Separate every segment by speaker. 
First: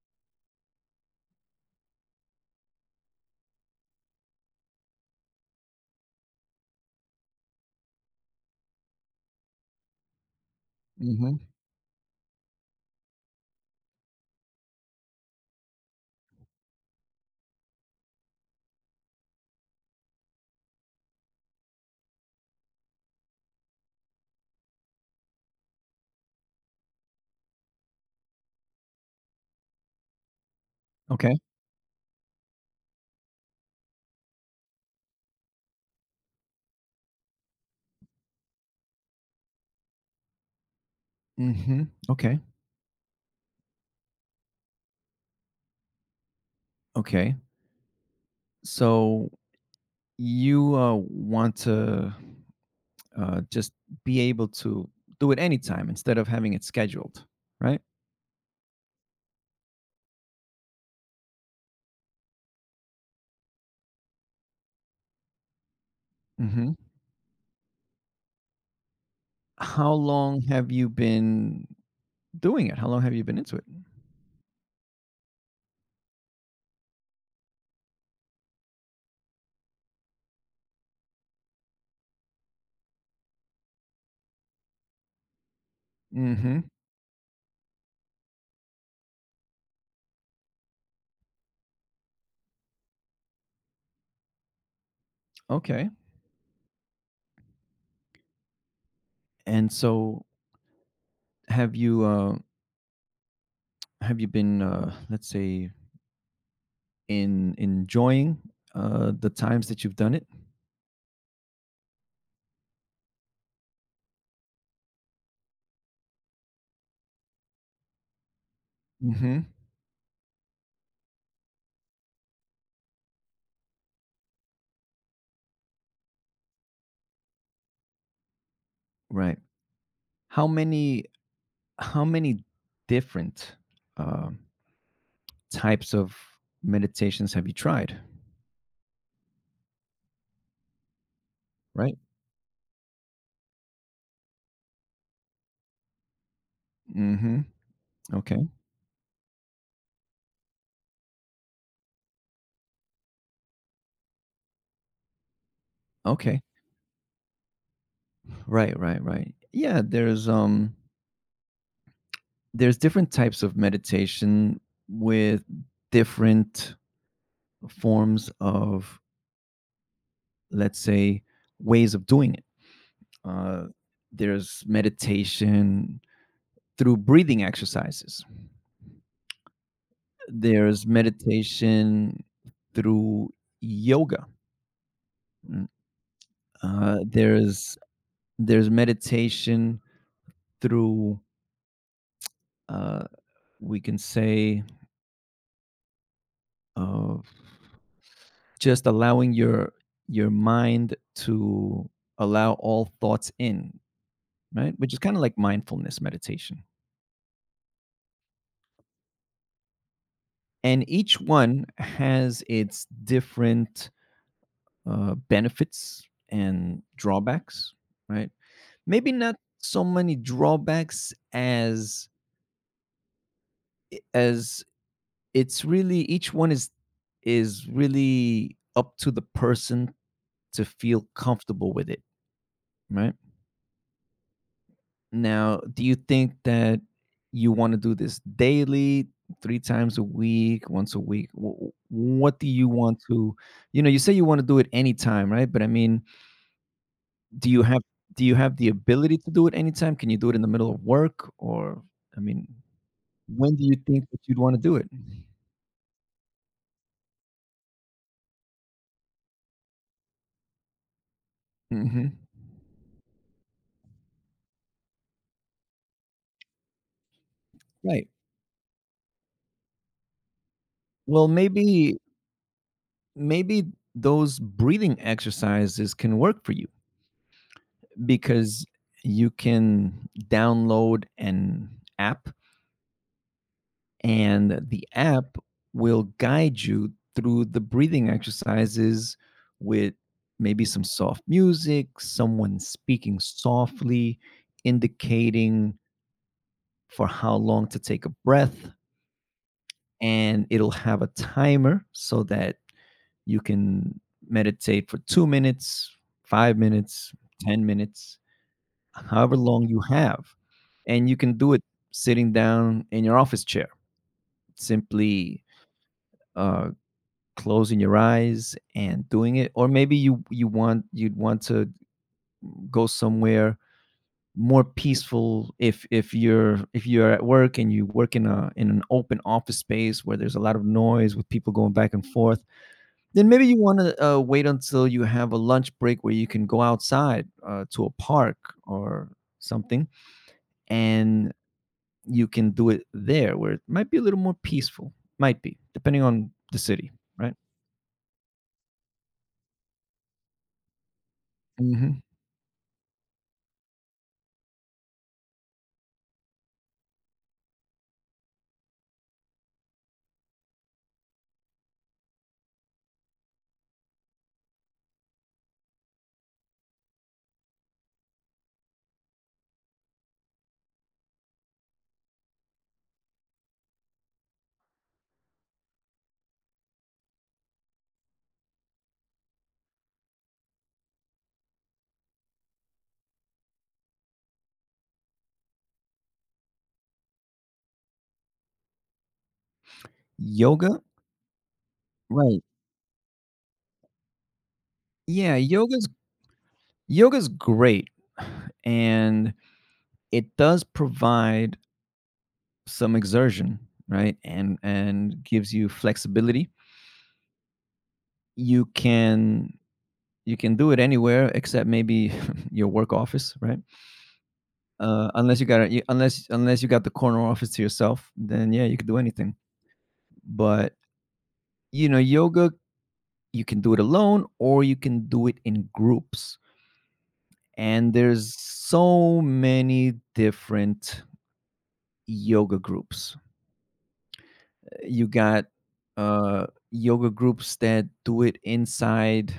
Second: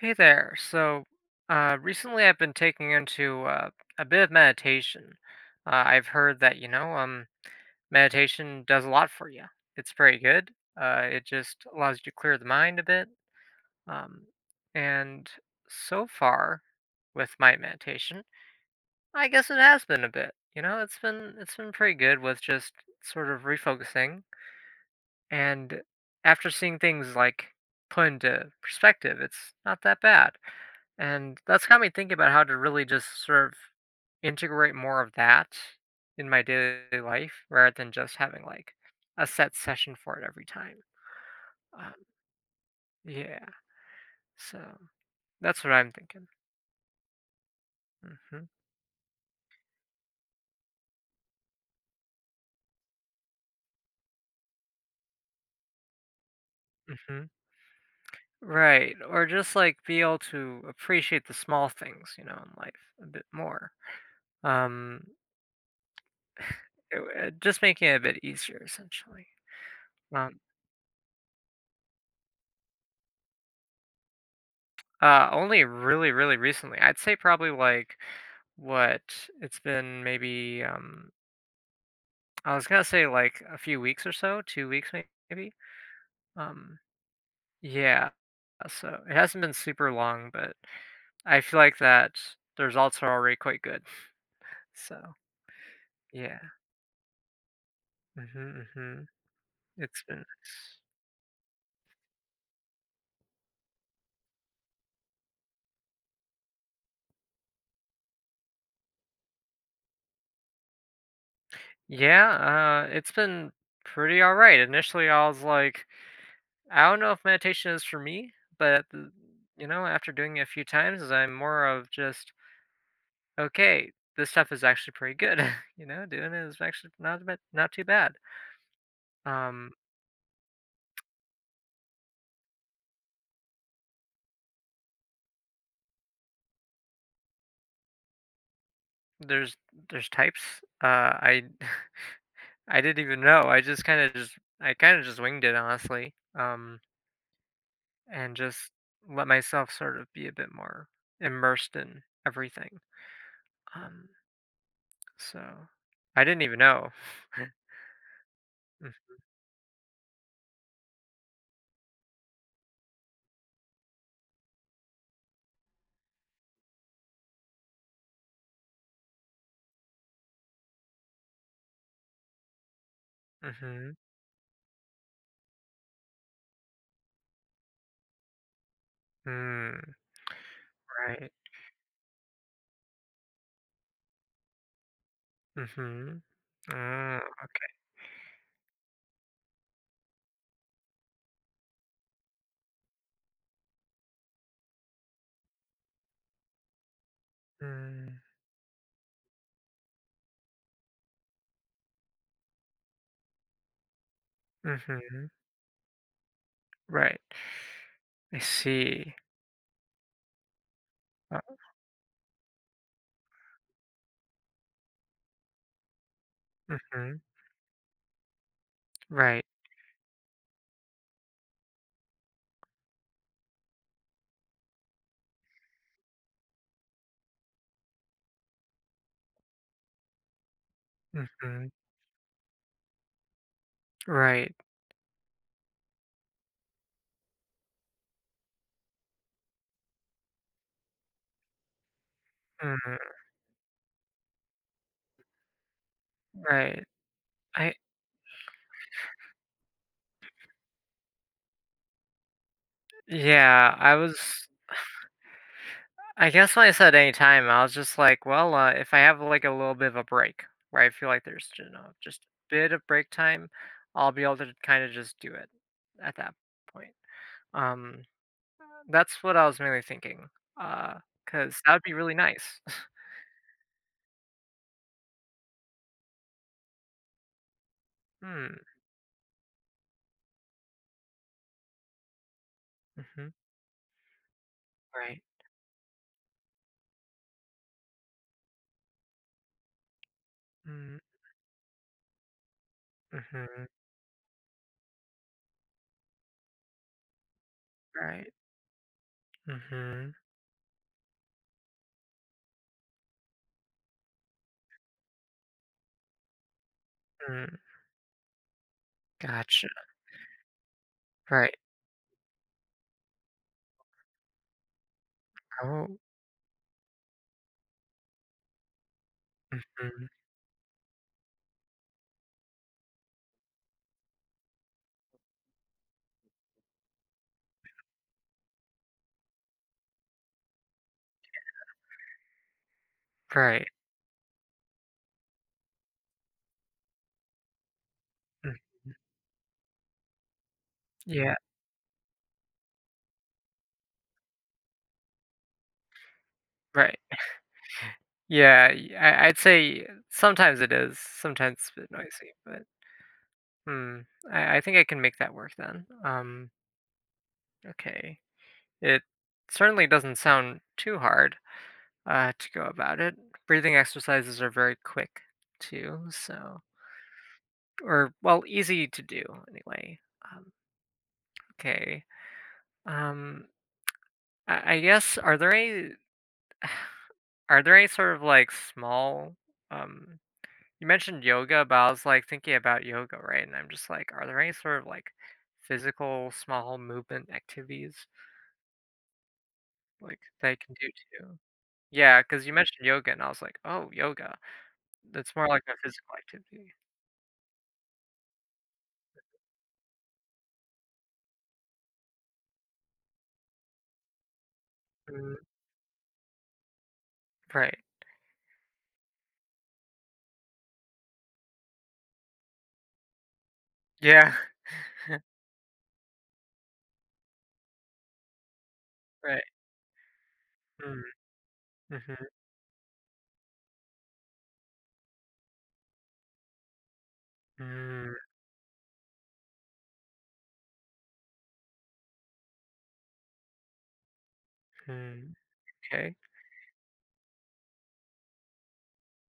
Speaker 1: Hey there. Recently I've been taking into a bit of meditation. I've heard that, meditation does a lot for you. It's pretty good. It
Speaker 2: Mhm.
Speaker 1: just allows you to clear the mind a bit. Um, and so far, with my meditation, I guess it has been a bit. It's been pretty good with just sort of refocusing. And after seeing things like put into perspective, it's not that bad.
Speaker 2: Okay.
Speaker 1: And that's got me thinking about how to really just sort of integrate more of that in my daily life rather than just having like a set session for it every time.
Speaker 2: Mhm.
Speaker 1: Um,
Speaker 2: Okay.
Speaker 1: yeah, so that's what I'm thinking.
Speaker 2: Okay.
Speaker 1: hmm
Speaker 2: So you want to just be able to do it anytime instead of having it scheduled,
Speaker 1: hmm.
Speaker 2: right?
Speaker 1: Right, or just like be able to appreciate the small things, you know, in life a bit more. Um,
Speaker 2: Mhm.
Speaker 1: it just making it a bit easier, essentially.
Speaker 2: How
Speaker 1: Um,
Speaker 2: long have you been doing it? How long have you been into it?
Speaker 1: Only really, really recently. I'd say probably like what, it's been maybe um, I was gonna say like a few weeks or so, two weeks maybe.
Speaker 2: Mhm.
Speaker 1: Um, yeah, so it hasn't been super long, but I feel like that the results are already quite good. So
Speaker 2: Okay.
Speaker 1: yeah. Mhm, mhm.
Speaker 2: And
Speaker 1: It's
Speaker 2: so
Speaker 1: been
Speaker 2: have you uh have you been let's say in enjoying the times that you've done it?
Speaker 1: yeah, it's been pretty all right. Initially I was like I don't know if meditation is for me, but th-
Speaker 2: Mhm.
Speaker 1: you know, after doing it a few times, I'm more of just okay. This stuff is actually pretty good. You know, doing it is actually not bad, not too bad.
Speaker 2: Right.
Speaker 1: Um,
Speaker 2: How many how many different um, types of meditations have you tried?
Speaker 1: there's types. I
Speaker 2: Right?
Speaker 1: I didn't even know. I just kind of just I kind of just winged it honestly.
Speaker 2: Hmm.
Speaker 1: And
Speaker 2: Okay.
Speaker 1: just let myself sort of be a bit more immersed in everything. Um, so I
Speaker 2: Okay.
Speaker 1: didn't even know.
Speaker 2: Right. Right. Right. Yeah. There's different types of meditation with different forms of, let's say, ways of doing it. Uh,
Speaker 1: Mm-hmm.
Speaker 2: there's meditation through breathing exercises.
Speaker 1: Mm,
Speaker 2: There's
Speaker 1: right.
Speaker 2: meditation through yoga. Mm,
Speaker 1: Mhm.
Speaker 2: Uh,
Speaker 1: Ah, okay.
Speaker 2: there's there's meditation through uh, we can say uh,
Speaker 1: Mm,
Speaker 2: just allowing your mind to allow all thoughts in, right, which is kind of
Speaker 1: mhm.
Speaker 2: like mindfulness meditation.
Speaker 1: Right. I see.
Speaker 2: And each
Speaker 1: Uh,
Speaker 2: one has its different benefits and
Speaker 1: mhm.
Speaker 2: drawbacks, right? Maybe not
Speaker 1: Right.
Speaker 2: so many drawbacks, as it's really each one is really up to the person to feel
Speaker 1: Mhm.
Speaker 2: comfortable with it, right?
Speaker 1: Right.
Speaker 2: Now, do you think that you want to do this daily, three times a week, once a week? What do you want
Speaker 1: Mm,
Speaker 2: to, you say you want to do it anytime, right? But I mean,
Speaker 1: right.
Speaker 2: do you
Speaker 1: I
Speaker 2: have do you have the ability to do it anytime? Can you do it in the middle of work? Or I mean, when do
Speaker 1: yeah,
Speaker 2: you
Speaker 1: I
Speaker 2: think
Speaker 1: was
Speaker 2: that you'd want to do it?
Speaker 1: I guess when I said any time, I was just like, well, if I have like a little bit of a break, where I feel like there's you know,
Speaker 2: Hmm.
Speaker 1: just a bit of break time, I'll be able to kind of just do it at that point. Um,
Speaker 2: Right.
Speaker 1: that's what I was mainly thinking. Uh.
Speaker 2: Well,
Speaker 1: Because that would be
Speaker 2: maybe
Speaker 1: really nice.
Speaker 2: maybe those breathing exercises can work for you,
Speaker 1: Hmm.
Speaker 2: because you can download an app,
Speaker 1: Mhm.
Speaker 2: and the
Speaker 1: Right.
Speaker 2: app will guide you through the breathing exercises with maybe some
Speaker 1: Mm,
Speaker 2: soft music, someone speaking
Speaker 1: mhm,
Speaker 2: softly, indicating for how long to take a
Speaker 1: right,
Speaker 2: breath.
Speaker 1: mhm,
Speaker 2: And it'll have a timer, so that you can meditate for 2 minutes, 5 minutes,
Speaker 1: mm,
Speaker 2: 10 minutes, however long
Speaker 1: gotcha,
Speaker 2: you have. And you can do
Speaker 1: right,
Speaker 2: it sitting down in your office chair, simply
Speaker 1: oh,
Speaker 2: uh, closing your eyes and doing it. Or maybe
Speaker 1: mm,
Speaker 2: you'd want to go somewhere more peaceful if you're at work and you work in an open office space where there's a lot of noise with people going back and forth. Then maybe you
Speaker 1: right,
Speaker 2: wanna, wait until you have a lunch break where you can go outside, to a park
Speaker 1: mm,
Speaker 2: or something, and
Speaker 1: yeah,
Speaker 2: you can do it there where it might be a little more peaceful, might be, depending on the city,
Speaker 1: right,
Speaker 2: right?
Speaker 1: yeah, y I'd say sometimes it is, sometimes it's a bit
Speaker 2: Mhm.
Speaker 1: noisy, but, hmm. I think I can make that work then, okay, it certainly doesn't sound too hard, to go about it, breathing exercises are very quick too, so or, well, easy to do anyway, um, okay, um I guess are there any are there any sort of like small um you mentioned yoga, but I was like thinking about yoga, right? And I'm just like, are there any sort of like physical small movement activities like they can
Speaker 2: Yoga?
Speaker 1: do too? Yeah,
Speaker 2: Right.
Speaker 1: because you mentioned yoga, and I was like, oh, yoga. That's
Speaker 2: Yeah,
Speaker 1: more like a
Speaker 2: yoga's
Speaker 1: physical activity.
Speaker 2: yoga's great, and it does provide some exertion, right? And
Speaker 1: Mm,
Speaker 2: gives you flexibility.
Speaker 1: right.
Speaker 2: You can you can do it anywhere except maybe your work office, right?
Speaker 1: Yeah.
Speaker 2: Unless you got the corner office to yourself, then yeah, you can do anything.
Speaker 1: Right.
Speaker 2: But
Speaker 1: Mm, mm-hmm,
Speaker 2: yoga, you can do it alone or you can do it in groups. And
Speaker 1: mm,
Speaker 2: there's so many different yoga groups. You
Speaker 1: mm,
Speaker 2: got
Speaker 1: okay.
Speaker 2: yoga groups that do it inside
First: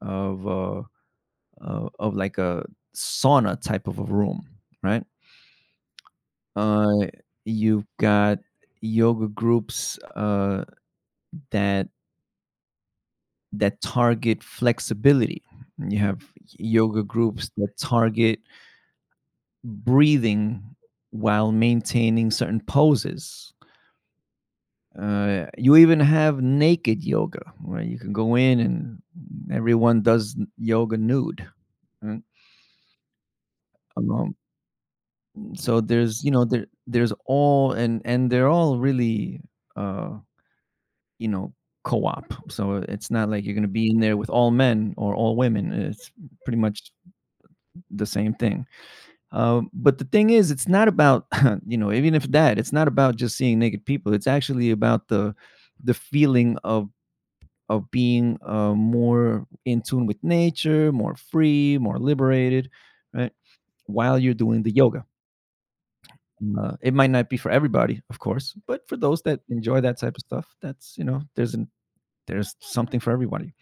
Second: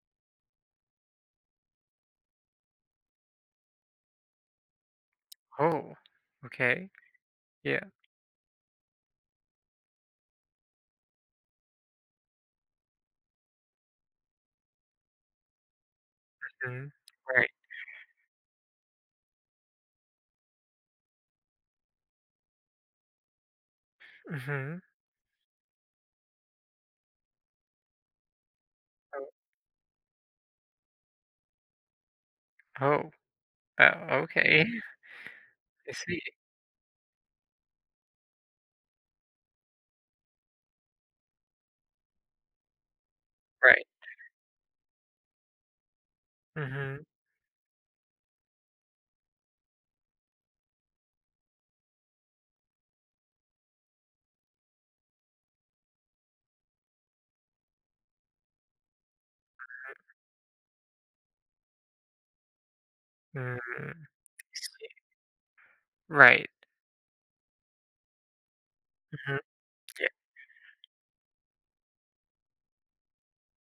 Speaker 2: of uh, of like a sauna type of a room, right?
Speaker 1: Oh. Okay.
Speaker 2: Uh,
Speaker 1: Yeah.
Speaker 2: you've got yoga groups that that target flexibility. You have
Speaker 1: Mm,
Speaker 2: yoga groups
Speaker 1: right.
Speaker 2: that target breathing while maintaining certain poses.
Speaker 1: Mm-hmm.
Speaker 2: You even have naked yoga where you can go in and
Speaker 1: Oh.
Speaker 2: everyone does yoga nude, right?
Speaker 1: Oh. Oh,
Speaker 2: Um,
Speaker 1: okay.
Speaker 2: so
Speaker 1: I see.
Speaker 2: there's, there's all, and they're all really uh, you know, co-op. So it's not like you're going to
Speaker 1: Right.
Speaker 2: be in there with all men or all women. It's pretty much
Speaker 1: Mhm.
Speaker 2: the same thing. But the thing is, it's not about even if that, it's not about just seeing naked people. It's actually about the feeling of being more in tune with nature, more free, more liberated, right?
Speaker 1: Mm, I
Speaker 2: While you're doing the
Speaker 1: see.
Speaker 2: yoga.
Speaker 1: Right.
Speaker 2: It might not be for everybody, of course, but for those
Speaker 1: Mhm.
Speaker 2: that enjoy that
Speaker 1: Yeah.
Speaker 2: type of stuff, that's, there's something for everybody.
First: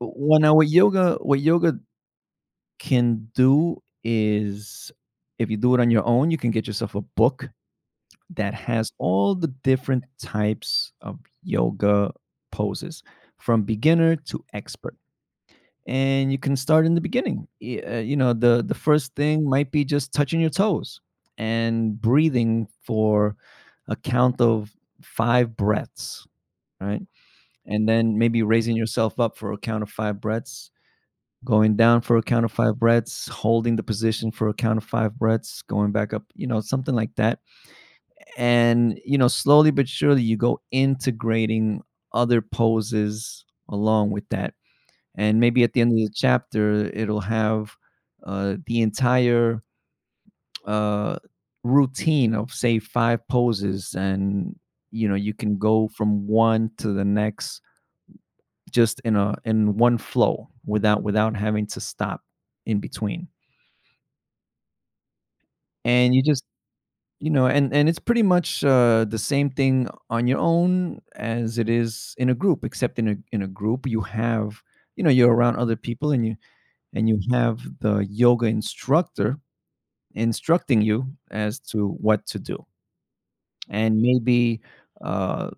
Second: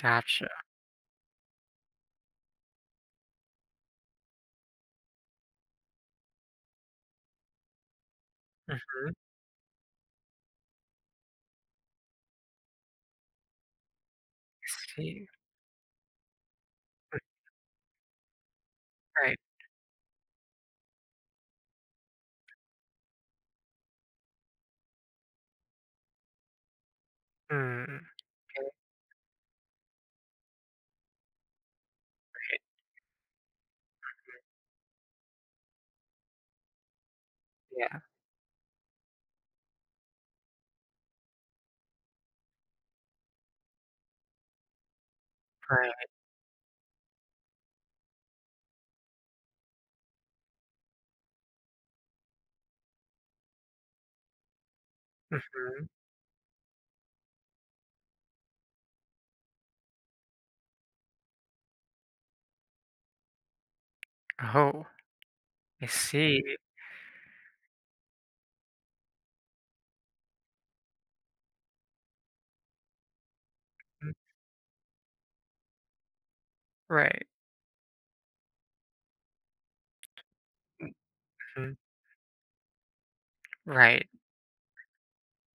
Speaker 2: Well, now what yoga can do is if you do it on your own, you can get yourself a book that has
Speaker 1: Mhm.
Speaker 2: all the different types of yoga poses, from beginner to
Speaker 1: I
Speaker 2: expert,
Speaker 1: see.
Speaker 2: and you can start in the beginning. Y you know, the first
Speaker 1: Right.
Speaker 2: thing might be just touching your toes and breathing for a count of 5 breaths, right? And
Speaker 1: Mm.
Speaker 2: then maybe
Speaker 1: Okay,
Speaker 2: raising yourself up for a count of 5 breaths, going down for a count of
Speaker 1: okay.
Speaker 2: five breaths, holding the position for a count of five breaths, going back up, something like that.
Speaker 1: Yeah.
Speaker 2: And slowly but surely you go integrating other poses along with that. And maybe at the end of the
Speaker 1: Right.
Speaker 2: chapter, it'll have the entire uh, routine of, say, five poses. And you can go
Speaker 1: Mhm.
Speaker 2: from one to the next, just in one flow, without having to stop in between.
Speaker 1: Oh, I
Speaker 2: And you just
Speaker 1: see.
Speaker 2: you know, and it's pretty much, the same thing on your own as it is in a group, except in a group,
Speaker 1: Mm,
Speaker 2: you're around other people and you
Speaker 1: right.
Speaker 2: have the yoga instructor instructing you as
Speaker 1: Mhm.
Speaker 2: to what to do. And
Speaker 1: Right.
Speaker 2: maybe, uh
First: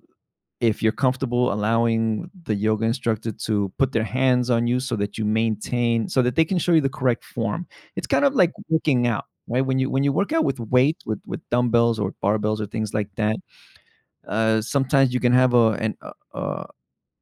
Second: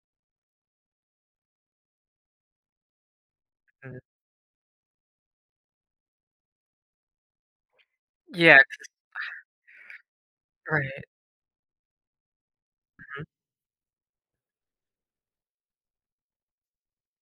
Speaker 2: if you're comfortable allowing the yoga instructor to put
Speaker 1: Mm.
Speaker 2: their hands on you so that they can show you the correct form. It's kind of like
Speaker 1: Yeah.
Speaker 2: working out, right? When you work out with weight
Speaker 1: Right.
Speaker 2: with dumbbells or barbells or things like
Speaker 1: Mhm.
Speaker 2: that. Sometimes you can have a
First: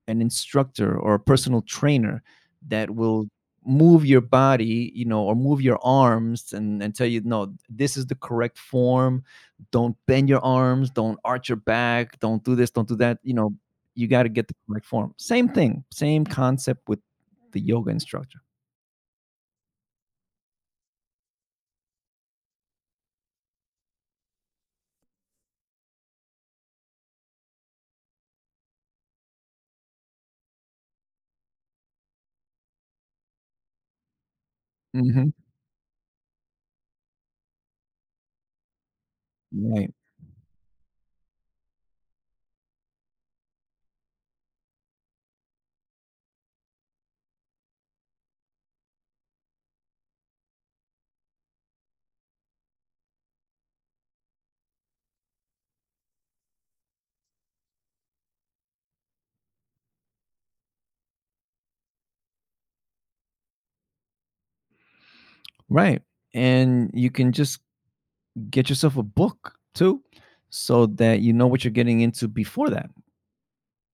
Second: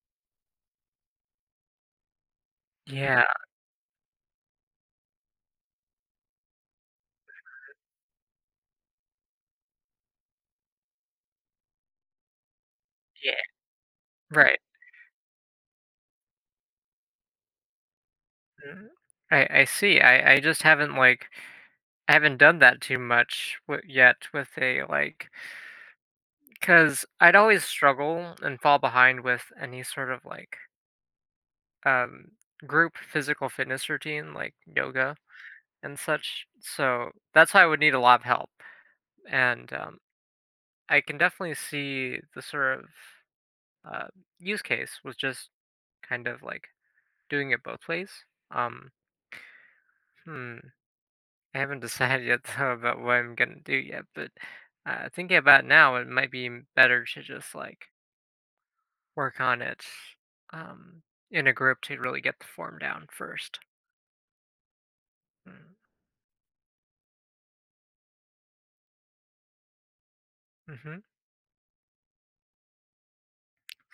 Speaker 2: an instructor or a personal trainer that
Speaker 1: Yeah.
Speaker 2: will move your body, or move your arms and tell you, no, this is the correct form. Don't bend your arms. Don't arch your back. Don't do this. Don't do that. You
Speaker 1: Yeah.
Speaker 2: know, you got to get the
Speaker 1: Right.
Speaker 2: correct form. Same thing, same concept with the yoga instructor.
Speaker 1: Mm. I see. I just haven't like I haven't done that too much w yet with a like. Because I'd always struggle and fall behind with any sort of like um, group physical fitness routine, like yoga
Speaker 2: Hmm.
Speaker 1: and such. So that's why I would need a lot of help. And
Speaker 2: Right.
Speaker 1: I can definitely see the sort of uh, use case was just kind of like doing it both ways. Um, hmm, I haven't decided yet though about what I'm gonna do yet, but thinking about it now, it might be better to just like work on it um, in a group to really get the form down first.
Speaker 2: Right. And you can just get yourself a book too, so
Speaker 1: Mm-hmm.
Speaker 2: that you know what you're getting into before that.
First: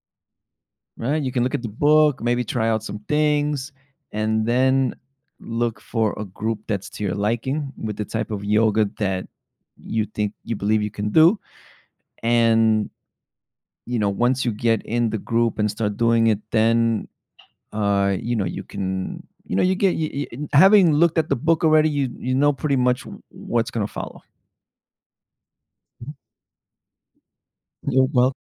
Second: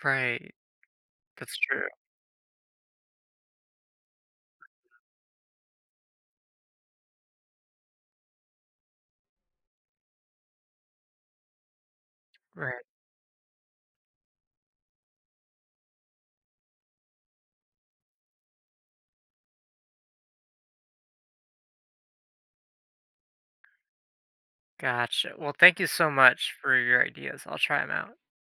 Speaker 1: Right.
Speaker 2: Right? You can look
Speaker 1: That's
Speaker 2: at the
Speaker 1: true.
Speaker 2: book, maybe try out some things, and then look for a group that's to your liking with the type of yoga that you believe you can do.
Speaker 1: Right.
Speaker 2: And once you get in the group and start doing it, then, you get, you- having looked at the book already, you know pretty much what's going to follow.
Speaker 1: Gotcha. Well, thank you so much for your ideas. I'll try them
Speaker 2: You're
Speaker 1: out.
Speaker 2: welcome.